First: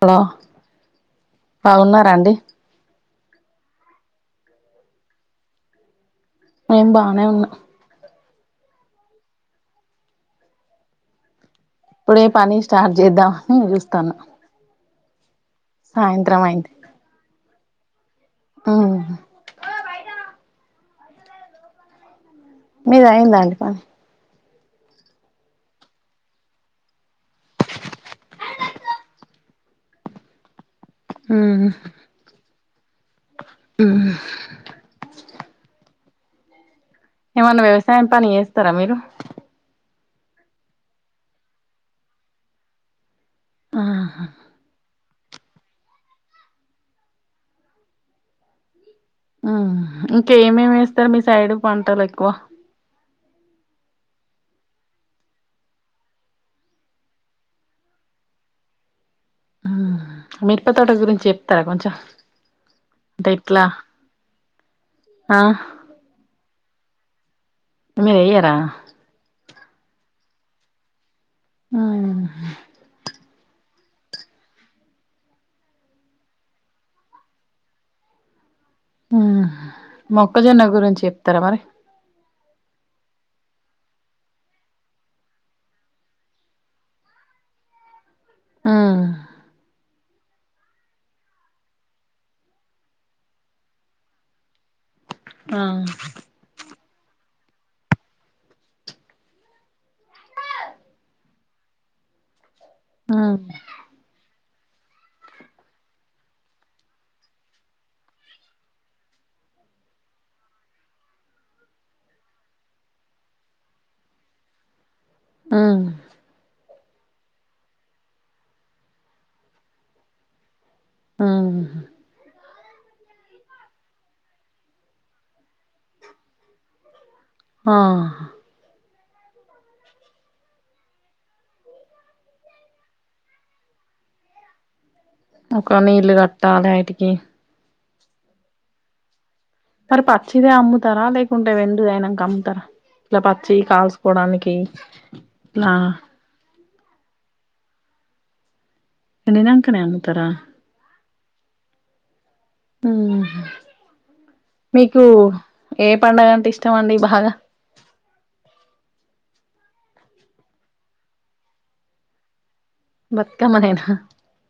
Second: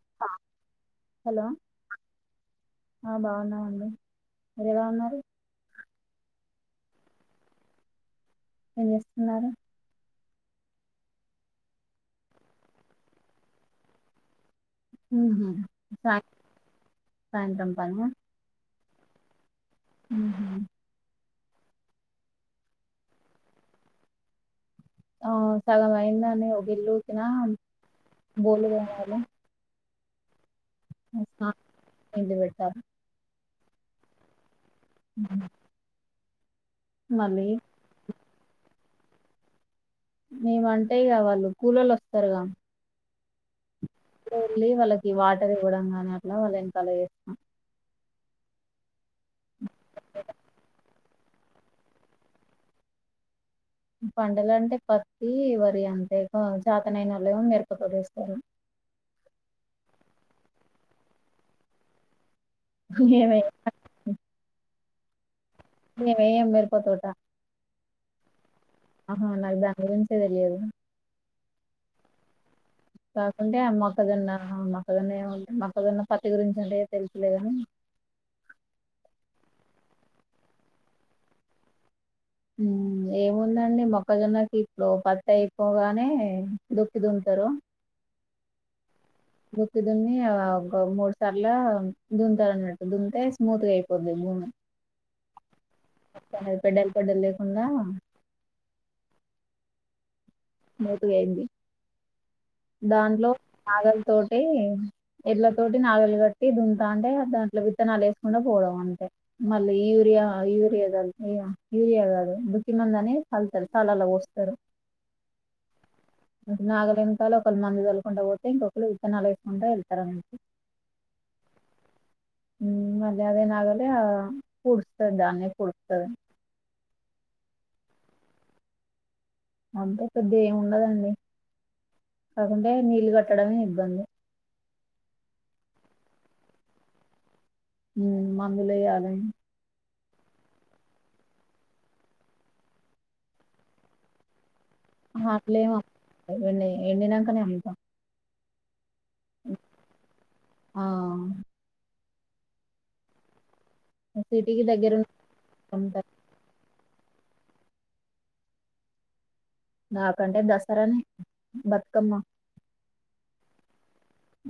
Hello hello బాగున్నారా అండి ఆ బాగున్నామండి మీర్ ఎలా ఉన్నారు మేమ్ బానే వున్నా ఎం చేస్తున్నారు ఇప్పుడే పని స్టార్ట్ చేద్దాం అని చూస్తాన్నా హ సాయంత్రం అయింది సాయంత్రం పనా అవు ఉహ మీదయిందాండి పని ఆ సగం అయిందండి ఒక ఇల్లు ఊకిన బోలు తోమాలే ఉమ్ ఐదు పెట్టాలి ఆ బ ఏమన్నా వ్యవసాయం పని జేస్తర మీరు మేము అంటే ఇగ వాళ్లు కూలొల్లు వస్తారుగా ఆహా వెళ్లి వాళ్ళకి వాటర్ ఇవ్వడం గాని అట్లా వాళ్ళ వెనకల జేస్తం ఆహా ఇంకేమేమి యేస్తరు మీ సైడ్ పంటలు ఎక్కువ పంటలంటే పత్తి వరి అంతే క చాతనైనోలేమో మిరపతోటేస్తారు హా మిరప తోట గురించి చెప్తారా కొంచెం అంటే మేమే ఎట్లా ఆ మేమ్ ఎయ్యం మిరపతోట మీరెయరా ఆహా నాక్ దాని గురించే తెలియదు ఆ కాకుంటే అ మొక్కజొన్న మొక్కజొన్న ఏమంటే మొక్కజొన్న పత్తి గురించి అంటే తెల్స్లెగాని మొక్కజొన్న గురించి చెప్తారా మరి ఏముందండి మొక్కజొన్నకి ఇప్పుడు పత్తి అయిపోగానే దుక్కి దున్తరు ఆ దుక్కి దున్ని ఒక మూడు సార్ల దున్తారన్నట్టు దున్తె స్మూత్ గయిపోద్ది భూమి ఆ పెడ్డెల్ పెడ్డెల్ లేకుండా స్మూత్ గయింది దాంట్లో ఉమ్ నాగల్ తోటి ఎడ్ల తోటి నాగలు కట్టి దుంతాంటే దాంట్లో విత్తనాలు వేసుకుంట పోవడం అంతే మళ్ళీ యూరియా యూరియా చల్ యు యూరియా కాదు దుక్కి మందు అని చల్తరు చల్లల పోస్తరు ఆ నాగలేనుకాల ఒకళు మందు చల్కుంటు పోతే ఇంకొకళు విత్తనాలు వేసుకుంట ఎళ్తరు అన్నట్టు ఆ హా హ్మ్ మళ్ళ అదే నాగలి పూడుస్తది దాన్నే పూడపుతాదని ఆ అంత పెద్ద ఏమి ఉండదండి కాకుంటే నీళ్ళు కట్టడమే ఇబ్బంది ఒక నీల్ కట్టలే అయిటికి హ్మ్ మందులెయాలే మరి పచ్చిదే అమ్ముతారా లేకుంటే ఎండినవి అయినాక అమ్ముతారా ఇలా పచ్చి కాల్సుకోవడానికి. ఇట్లా అట్లేం అమ్మము ఎండినాక నే అమ్ముతాము. ఎండినాంకనే అమ్ముతారా? ఆ సిటీకి దగ్గర మీకు ఉన్న ఏ అమ్ముతారు పడుగ అంటే ఇష్టం అండి బాగా? నాకంటే దసరా, బతుకమ్మ బతుకమ్మనేనా?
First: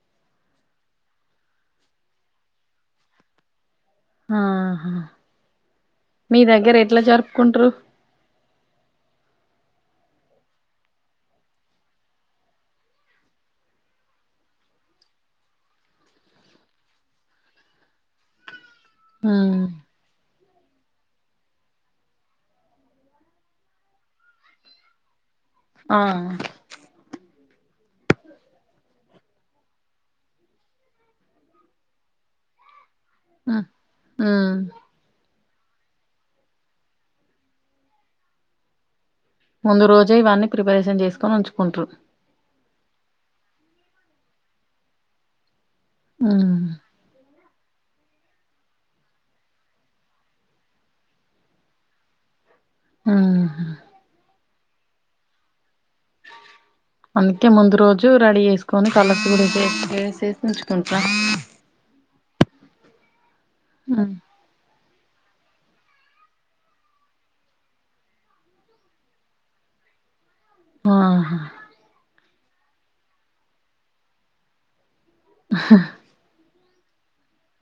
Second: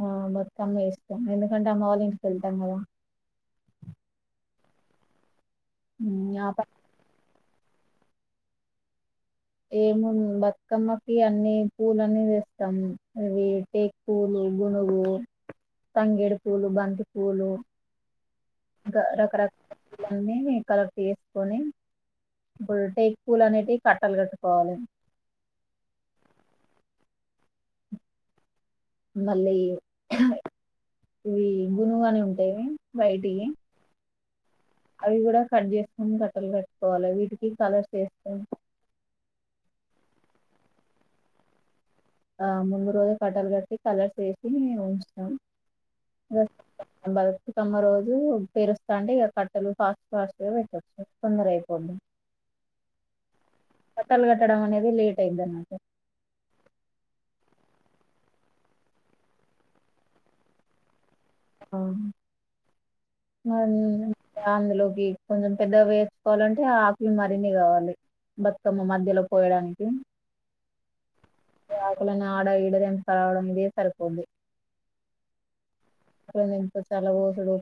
ఆ బతుకమ్మ చేస్తాం కదా ఎందుకంటే అమ్మావాళ్ళ ఇంటికి వెళ్తాం కదా. హా ఉమ్, మీ ఆ ప- దగ్గర ఎట్లా జరుపుకుంటారు? ఏముంది బతుకమ్మకి అన్నీ పూలన్నీ తెస్తాము అవి పూలు, గునుగు, తంగేడి పూలు, బంతి పూలు మ్మ్ రకరకాల పూలు అవన్నీ కలెక్ట్ చేసుకొని ఇప్పుడు టేక్ పూలు అనేటివి కట్టలు కట్టుకోవాలి. ఆ మళ్ళీ ఇవి గునుగని ఉంటాది. బయటి ఆ అవి కూడా కట్ చేసుకొని కట్టలు కట్టుకోవాలి. వీటికి కలర్స్ వేస్తాం. ముందు రోజే ఇవన్నీ ప్రిపరేషన్ చేసుకొని ఉంచుకుంటాము. ఆ ముందు రోజులు కట్టలు కట్టి కలర్స్ వేసి ఉంచుతాం. మ్మ్ బతుకమ్మ రోజు పేరుస్తా ఉంటే ఇక కట్టలు ఫాస్ట్ ఫాస్ట్ గా పెట్టొచ్చు తొందర అయిపోద్ది. ఆ కట్టలు కట్టడం అనేది లేట్ అయితాది. అందుకే ముందు రోజు రెడీ చేసుకొని కలర్స్ కూడా వేసి ఉంచుకుంటా. మ్ అది మ్మ్ అందులోకి కొంచెం పెద్దగా వేసు కోవాలంటే ఆకులు మరిన్ని కావాలి. బతుకమ్మ మధ్యలో పోయడానికి. ఆ ఆకుల్ని ఆడ ఇడా తెంపుకు రావడం ఇదే సరిపోతుంది. హ్ హా మేము ఎందుకో చాలా పోసుడు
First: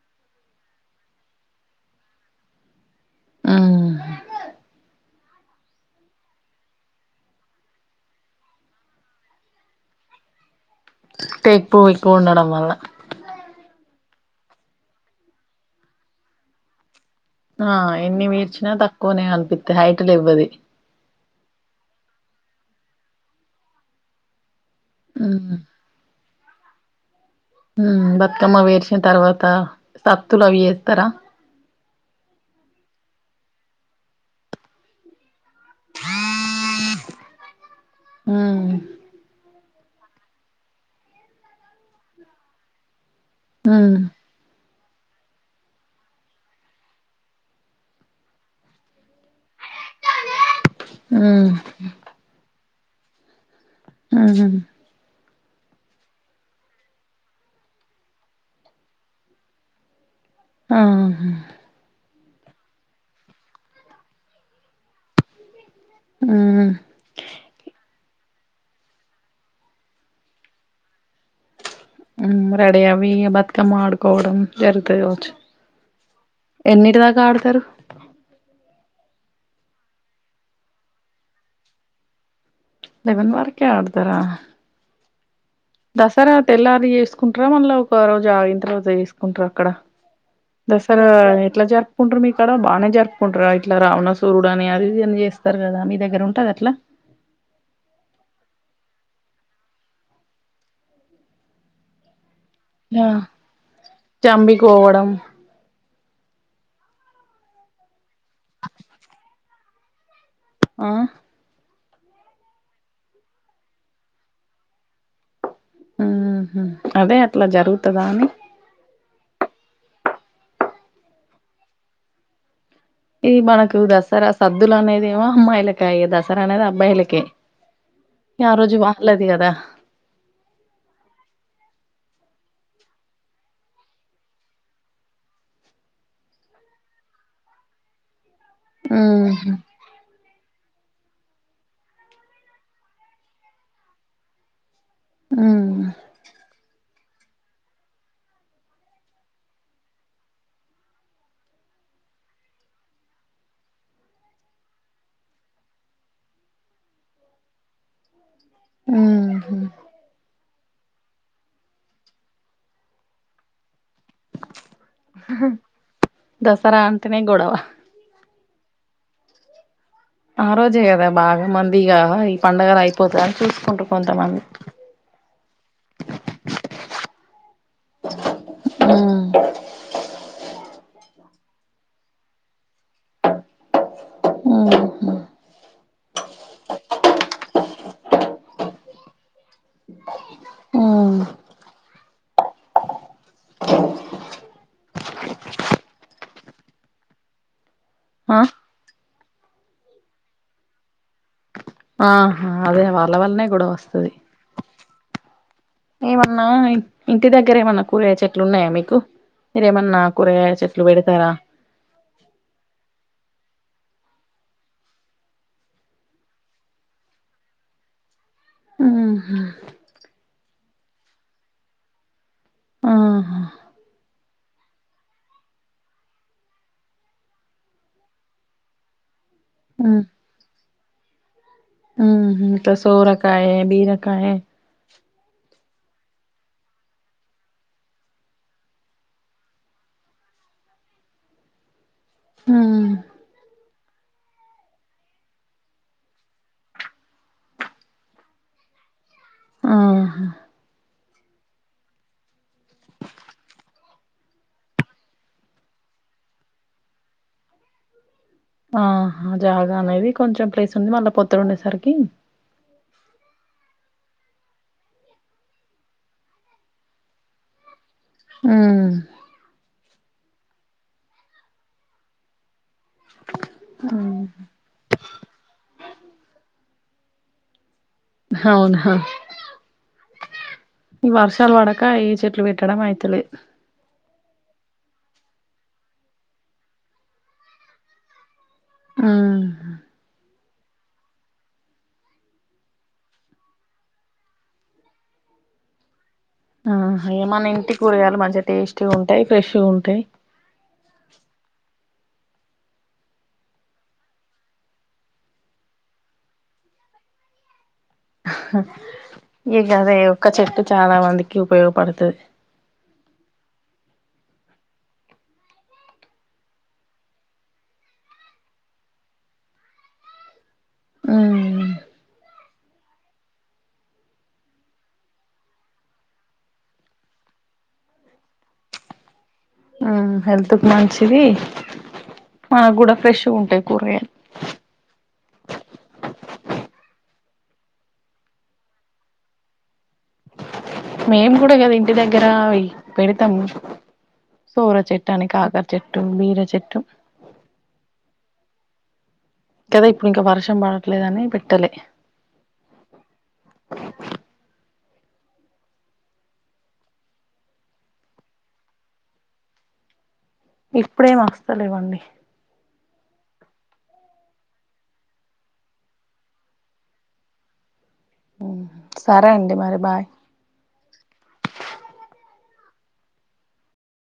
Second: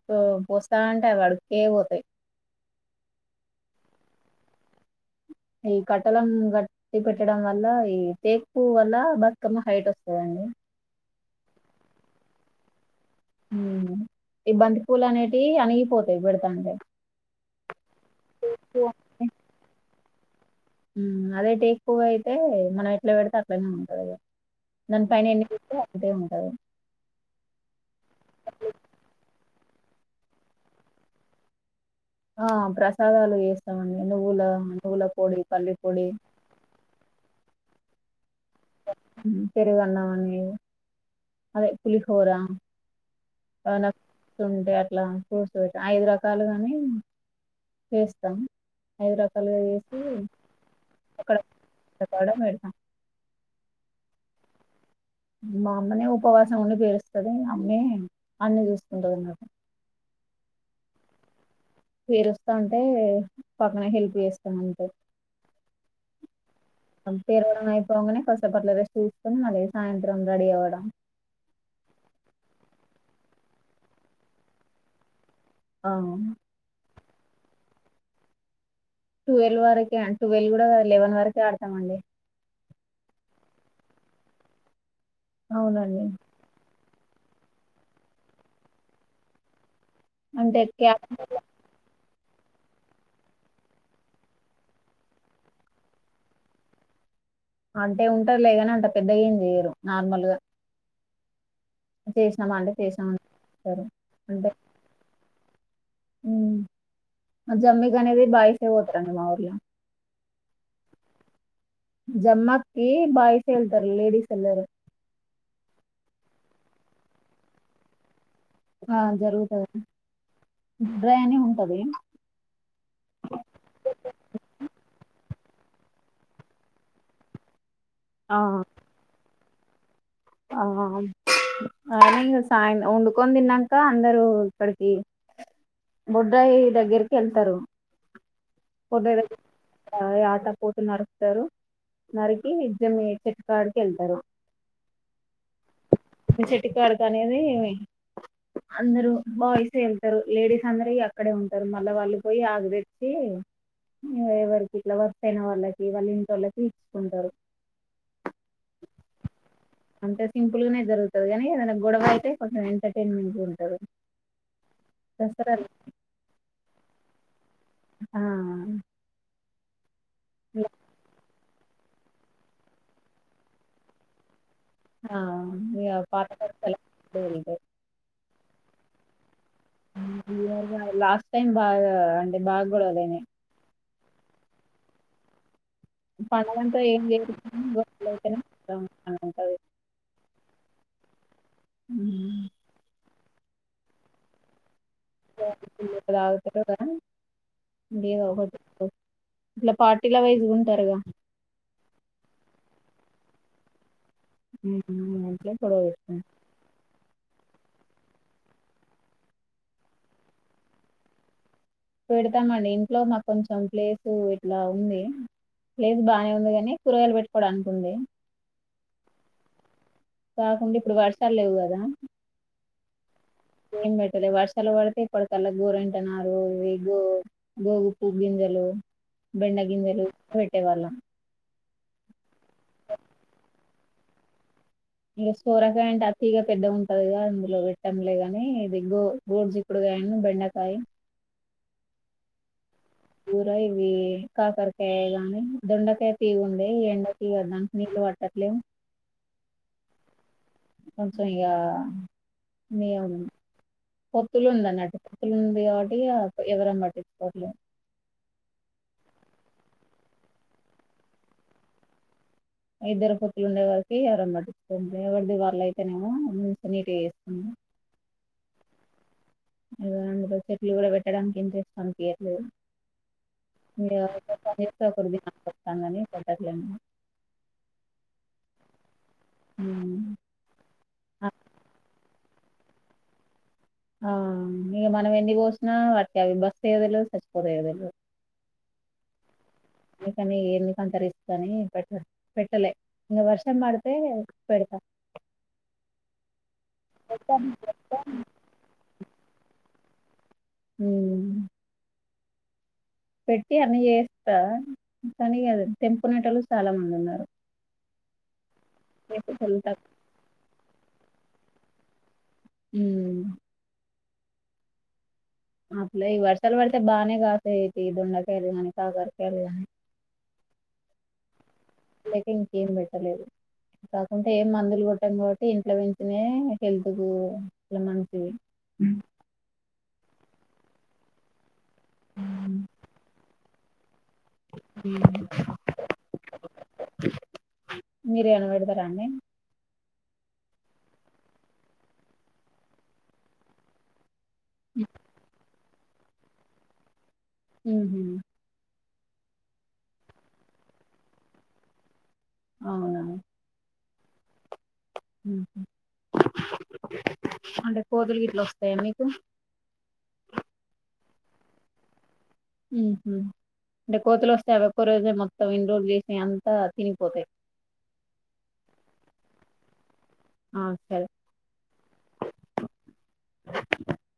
పోస్తా ఉంటే అవి అడుక్కే పోతాయి. ఆ ఈ కట్టలన్నీ గట్టి ఓత్తి పెట్టడం వల్ల ఈ టెకు వల్ల బతుకమ్మ హైట్ వస్తదండి. టేక్ పూవు ఎక్కువ ఉండడం వల్ల. యూ ఈ బంతి పూలు అనేవి అనిగిపోతాయి పెడతాంటే. ఆ ఎన్ని పేర్చినా తక్కువనే కనిపిస్తాయి. హైట్ లేయవు కదా ఇవి అదే టేకు పూవు అయితే మనం ఎట్లా పెడితే అట్లనే ఉంటది. దాని పైన ఎన్ని ఉమ్ పెట్టిన ఒక్కటే ఉంటది. మ్ బతుకమ్మ అవి పేర్చిన తర్వాత సద్దులు అవి ఎత్తుతారా? ఆ ప్రసాదాలు చేస్తామండి నువ్వుల నువ్వుల పొడి పల్లీ పొడి ఆ పెరుగన్నమని, అదే పులిహోర ఉమ్ అట్లా ఫ్రూట్స్ పెట్టీ అయిదు రకాలు గానీ వేస్తాం ఐదు రకాలుగా చేసి ఊహూ పొడ పెడతా ఆహా మా అమ్మనే ఉపవాసం ఉండి పేరుస్తది అమ్మే అన్నీ చూసుకుంటది అన్నట్టు ఆహా పేరుస్తా ఉంటే పక్కన హెల్ప్ చేస్తాం అంతే అవునా అమ్ పేరవడం అయిపోంగనే కాసేపు అట్ల రెస్ట్ తీసుకుని మళ్లీ సాయంత్రం రెడీ అవ్వడం ఉమ్ రెడీ అవి బతుకమ్మ ఆడుకోవడం జరుగుతది కావచ్చు అవు ఎన్నిటి దాకా ఆడుతారు టువల్వ్ వరకే టువెల్ కూడా లెవెన్ వరకే ఆడుతామండి లెవెన్ వరకే ఆడుతరా అవునండి దసరా తెల్లారి చేసుకుంటరా మల్ల ఒక రోజు ఆగిన తరువాత చేసుకుంటరా అక్కడ అంటే క్యా దసరా ఎట్ల జరు కుంటారు మీ కాడ బానే జరుపుకుంటరా ఇట్ల రావణాసురుడు అని అది ఇది అని చేస్తారు కదా మీ దగ్గర ఉంటదా అట్లా అంటే ఉంటారులే గానీ అంత పెద్దగా ఏం చెయ్యరు నార్మల్ గా చేసినాము అంటే చేసినామం టారు అంటే పోవడం ఊ ఆ జమ్మి గనేది బాయ్స్ యే పోతారండి మా ఊర్ల ఆ జమ్మి ఆకుకి బాయ్స్ యే ఎళ్తారు లేడీస్ ఎళ్లరు అదే అట్లా జరుగుతదా అని ఆ జరుగుతాది [inaudible] డ్రాయి అని ఉంటది ఇది మనకు దసరా సద్దులు అనేది ఏమో అమ్మాయిలకాయె దసరా అనేది అబ్బాయిలకే ఆ ఆరోజు వాహ్ళది కదా ఆం అరన ఇగ సాయం వొండుకొని తిన్నాంక అందరూ ఇక్కడికి బొడ్రాయి దగ్గరికి ఎళ్తరు బొడ్రాయి ఉహు దగ్గిర యాట పోతుని నరుకుతారు నరికి జమ్మి చెట్టు కాడికి వెళ్తారు ఉమ్ చెట్టు కాడకి అనేది అందరూ బాయ్సే ఎళ్తారు లేడీస్ అందరీ అక్కడే ఉంటారు మళ్ళా వాళ్ళు పోయి ఆకు తెచ్చి ఎవ్వరికి ఇట్లా వర్సయిన వాళ్ళకి వాళ్ళ ఇంటోళ్ళకి ఇచ్చుకుంటారు ఊహూ అంటే సింపుల్ గానే జరుగుతుది కానీ ఏదైనా గొడవ అయితే కొంచెం ఎంటర్టైన్మెంట్ ఉంటది దసరా దసరా అంటేనే గొడవ ఆ ఆ రోజే కదా బాగా మందిగా ఈ పండగలైపోతదని చూసుకుంటూ కొంతమంది అవును ఇగ పాత [inaudible] [inaudible] లాస్ట్ టైం బాగా అంటే బాగా గొడవలయినయి ఊహూ పగలంతా ఏం చేయరు [inaudible] అని ఉంటది ఉమ్ ఊ ఊ [inaudible] ఆ లే పార్టీల పోయ్ గుజున్టారుగా ఆహా అదే వాళ్ళ వల్లనే గొడవ వస్తది ఊహు [inaudible] ఆ ఇంటి దగ్గర ఏమన్నా కూరగాయ్ చెట్లు ఉన్నాయా మీకు మీరేమన్నా కూరగాయ చెట్లు పెడతారా పెడతామండి ఇంట్లో మాకు కొంచెం ప్లేసు ఇట్లా ఉంది ప్లేసు బానే ఉందిగాని కూరగాయలు పెట్టుకోవడాకుంది ఊహు కాకుండా ఇప్పుడు వర్షాలు లేవు గదా ఆహా ఏం పెట్టలే వర్షాలు పడితే ఇప్పడు కల్ల గోరంటన్నారు ఇగ్గు గోగు పూ గింజలు బెండ ఉ గింజలు వెట్టేవాళ్ళం త సోరకాయ బీరకాయ ఇంగ సోరకాయ అంటే అతిగా పెద్దగుంటది గదా అందులో పెట్టంలేగాని ఇదిగ్గో బోడ్జికుడుకాయను బెండకాయ ఊ కూర ఇవి కాకరకాయ గానీ దొండకాయ తీగుండే ఎండకి ఇగ దానికి నీళ్ళు పట్ట టట్లే ఆహా కొంచెం ఇగా మీ అవు పొత్తులు ఉంది అన్నట్టు పొత్తులు ఉంది కాబట్టి ఇగ ఎవరేం పట్టించుకోట్లే ఆహా జాగా అనేది కొంచెం ప్లేస్ ఉంది మళ్ళా పొత్తడు ఉండేసరికి ఇద్దరం కొడుకుల్ ఉండే వారికి ఎరంబట్టిస్తుంది ఎవరిది వాల్ అయితేనేమో మ [inaudible] నీటిగ చేస్తుము ఊ ఇగ అందులో చెట్లు కూడా పెట్టడానికి ఇంట్రెస్ట్ అనిపియట్లేద్ ఇగ ఒకరు పనిచేస్తే ఒకరు తినాల్సిస్తుందని [inaudible] అవునా ఊ ఈ వర్షాలు బడక ఈ చెట్లు పెట్టడం అయితలేద్ ఆ ఇగ మనం ఎన్ని గోసినా వాటికి అవి బతుకుతాయో తెల్వద్ సచ్చిపోతాయో తెల్వద్ ఆ అందుకనే ఎందుకుంత రిస్క్ అని పెట్ట పెట్టలే ఇంగ వర్షం పడితే పెడతాం ఆ ఇగ మన ఇంటి కూరగాయలు మంచిగా టేస్ట్గా ఉంటాయ్ ఫ్రెష్యుగుంటాయ్ ఊమ్ పెట్టి అన్నీ జేస్తా కానీ యదు తెంపుకునేటోళ్లు చాలా మంది ఉన్నారు చేసేటోళ్ళు ఇక తక్కువ అదే ఒక్క చెట్టు చాలా మందికి ఉపయోగపడుతది ఊమ్ అప్లై ఈ వర్షలు పడితే బానే గాస్తాయ్ తీ దొండకాయలు గాని కాకరకాయలు గాని ఊమ్ లేకింకేం పెట్టలేదు కాకుంటే ఏం మందులు కొట్టం కాబట్టి ఇంట్లో పెంచినవే హెల్త్ కు ఇట్ల మంచివి ఉ ఉ హెల్త్ కు మంచిది మనకు గూడా ఫ్రెష్ గుంటాయ్ కూరగాయలు ఉ మీరేమన్న పెడతారాండి మేము కూడా కదా ఇంటి దగ్గర అవి పెడతాము సూర చెట్ట్ తన కాగర్ చెట్టు బీరచెట్టు మ్ కదే ఇప్పుడు ఇంక వర్షం పడట్లేదని పెట్టాలే అవునా అంటే కోతులు గట్లా వస్తాయా మీకు ఇప్పుడేం వస్తలేవండి ఉహ అంటే కోతలు వస్తే అవి ఒక్క రోజే మొత్తం ఇన్రోజ చేసి అంతా తినిగిపోతాయి సరే అండి మరి బాయ్ ఆ సరే